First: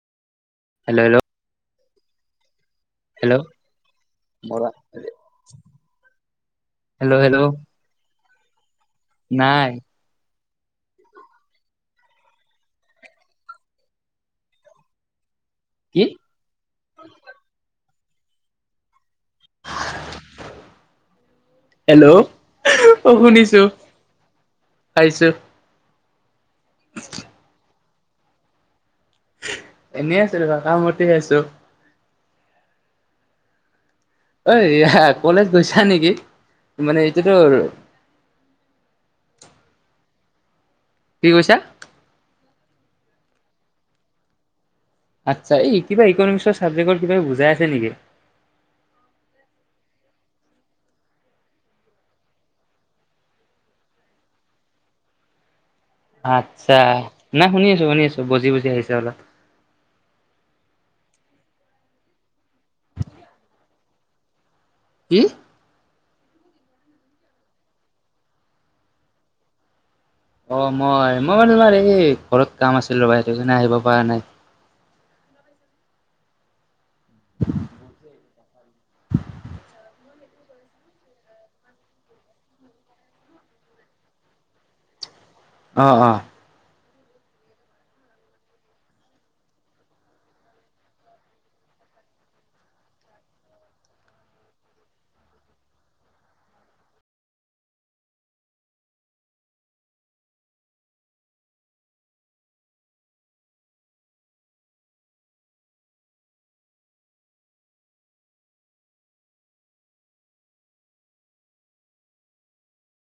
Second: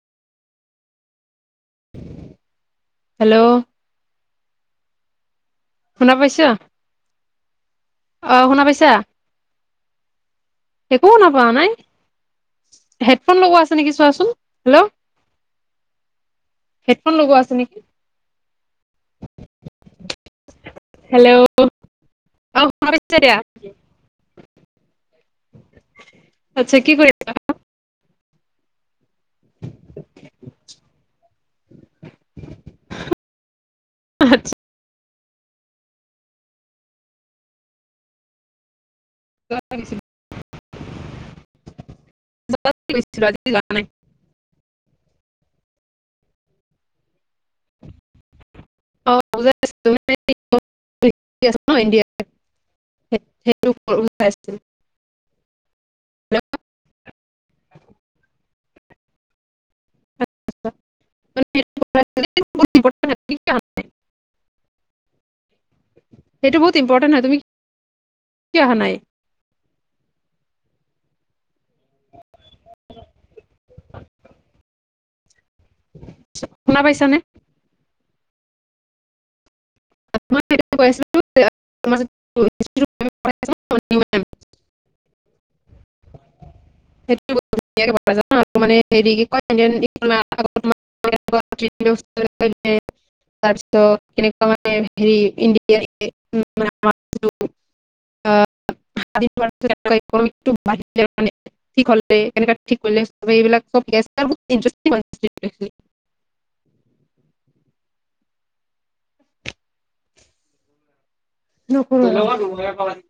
Hello hello [unintelligible] hello, বলা শুনা পাইছা? অ' শুনা পাইছা? নাই। একো শুনা পোৱা নাই? হেডফোন লগোৱা আছে নেকি চোৱাচোন? হেল্ল' কি হেডফোন লগোৱা আছে নেকি? হেল্ল' হেল্ল' শুনা পাইছা অ' এতিয়া শুনিছো, পাইছোঁ। আচ্ছা কি কৰিছা? [unintelligible] এনেই আছোঁ ৰবা কামতে আছোঁ। [unintelligible] হই ৰিহাত কলেজ গৈছা নেকি? মানে এইটো তোৰ [unintelligible] কি কৈছা [unintelligible] আজি যোৱা নাই আচ্ছা এই কিবা ইকনমিক্সৰ চাবজেক্টৰ কিবা বুজাই আছে নিকি [unintelligible] সে সেটো [unintelligible] আচ্ছা নাই শুনি আছো শুনি আছো বুজি বুজি আহিছে অলপ [unintelligible] উম সেইটো বহুত ইম্পৰ্টেণ্ট হয় তুমি কিয় অহা নাই অ মই মই মানো তোমাৰ এই ঘৰত কাম আছিল ৰ'বা সেইটো কাৰনে আহিব পৰা নাই শুনা পাইছানে [unintelligible] [unintelligible] অ অ [unintelligible] ধুনীয়াকে বনাই জানা মানে হেৰি কি কয় [unintelligible] [unintelligible] তাৰপিছত [unintelligible] হেৰি ইণ্ডিয়া [unintelligible] ম [unintelligible] ঠিক হলে কেনেকা ঠিক কৰিলে এইবিলাক ইন্টেৰেচটিং [unintelligible] [inaudible] ন [unintelligible]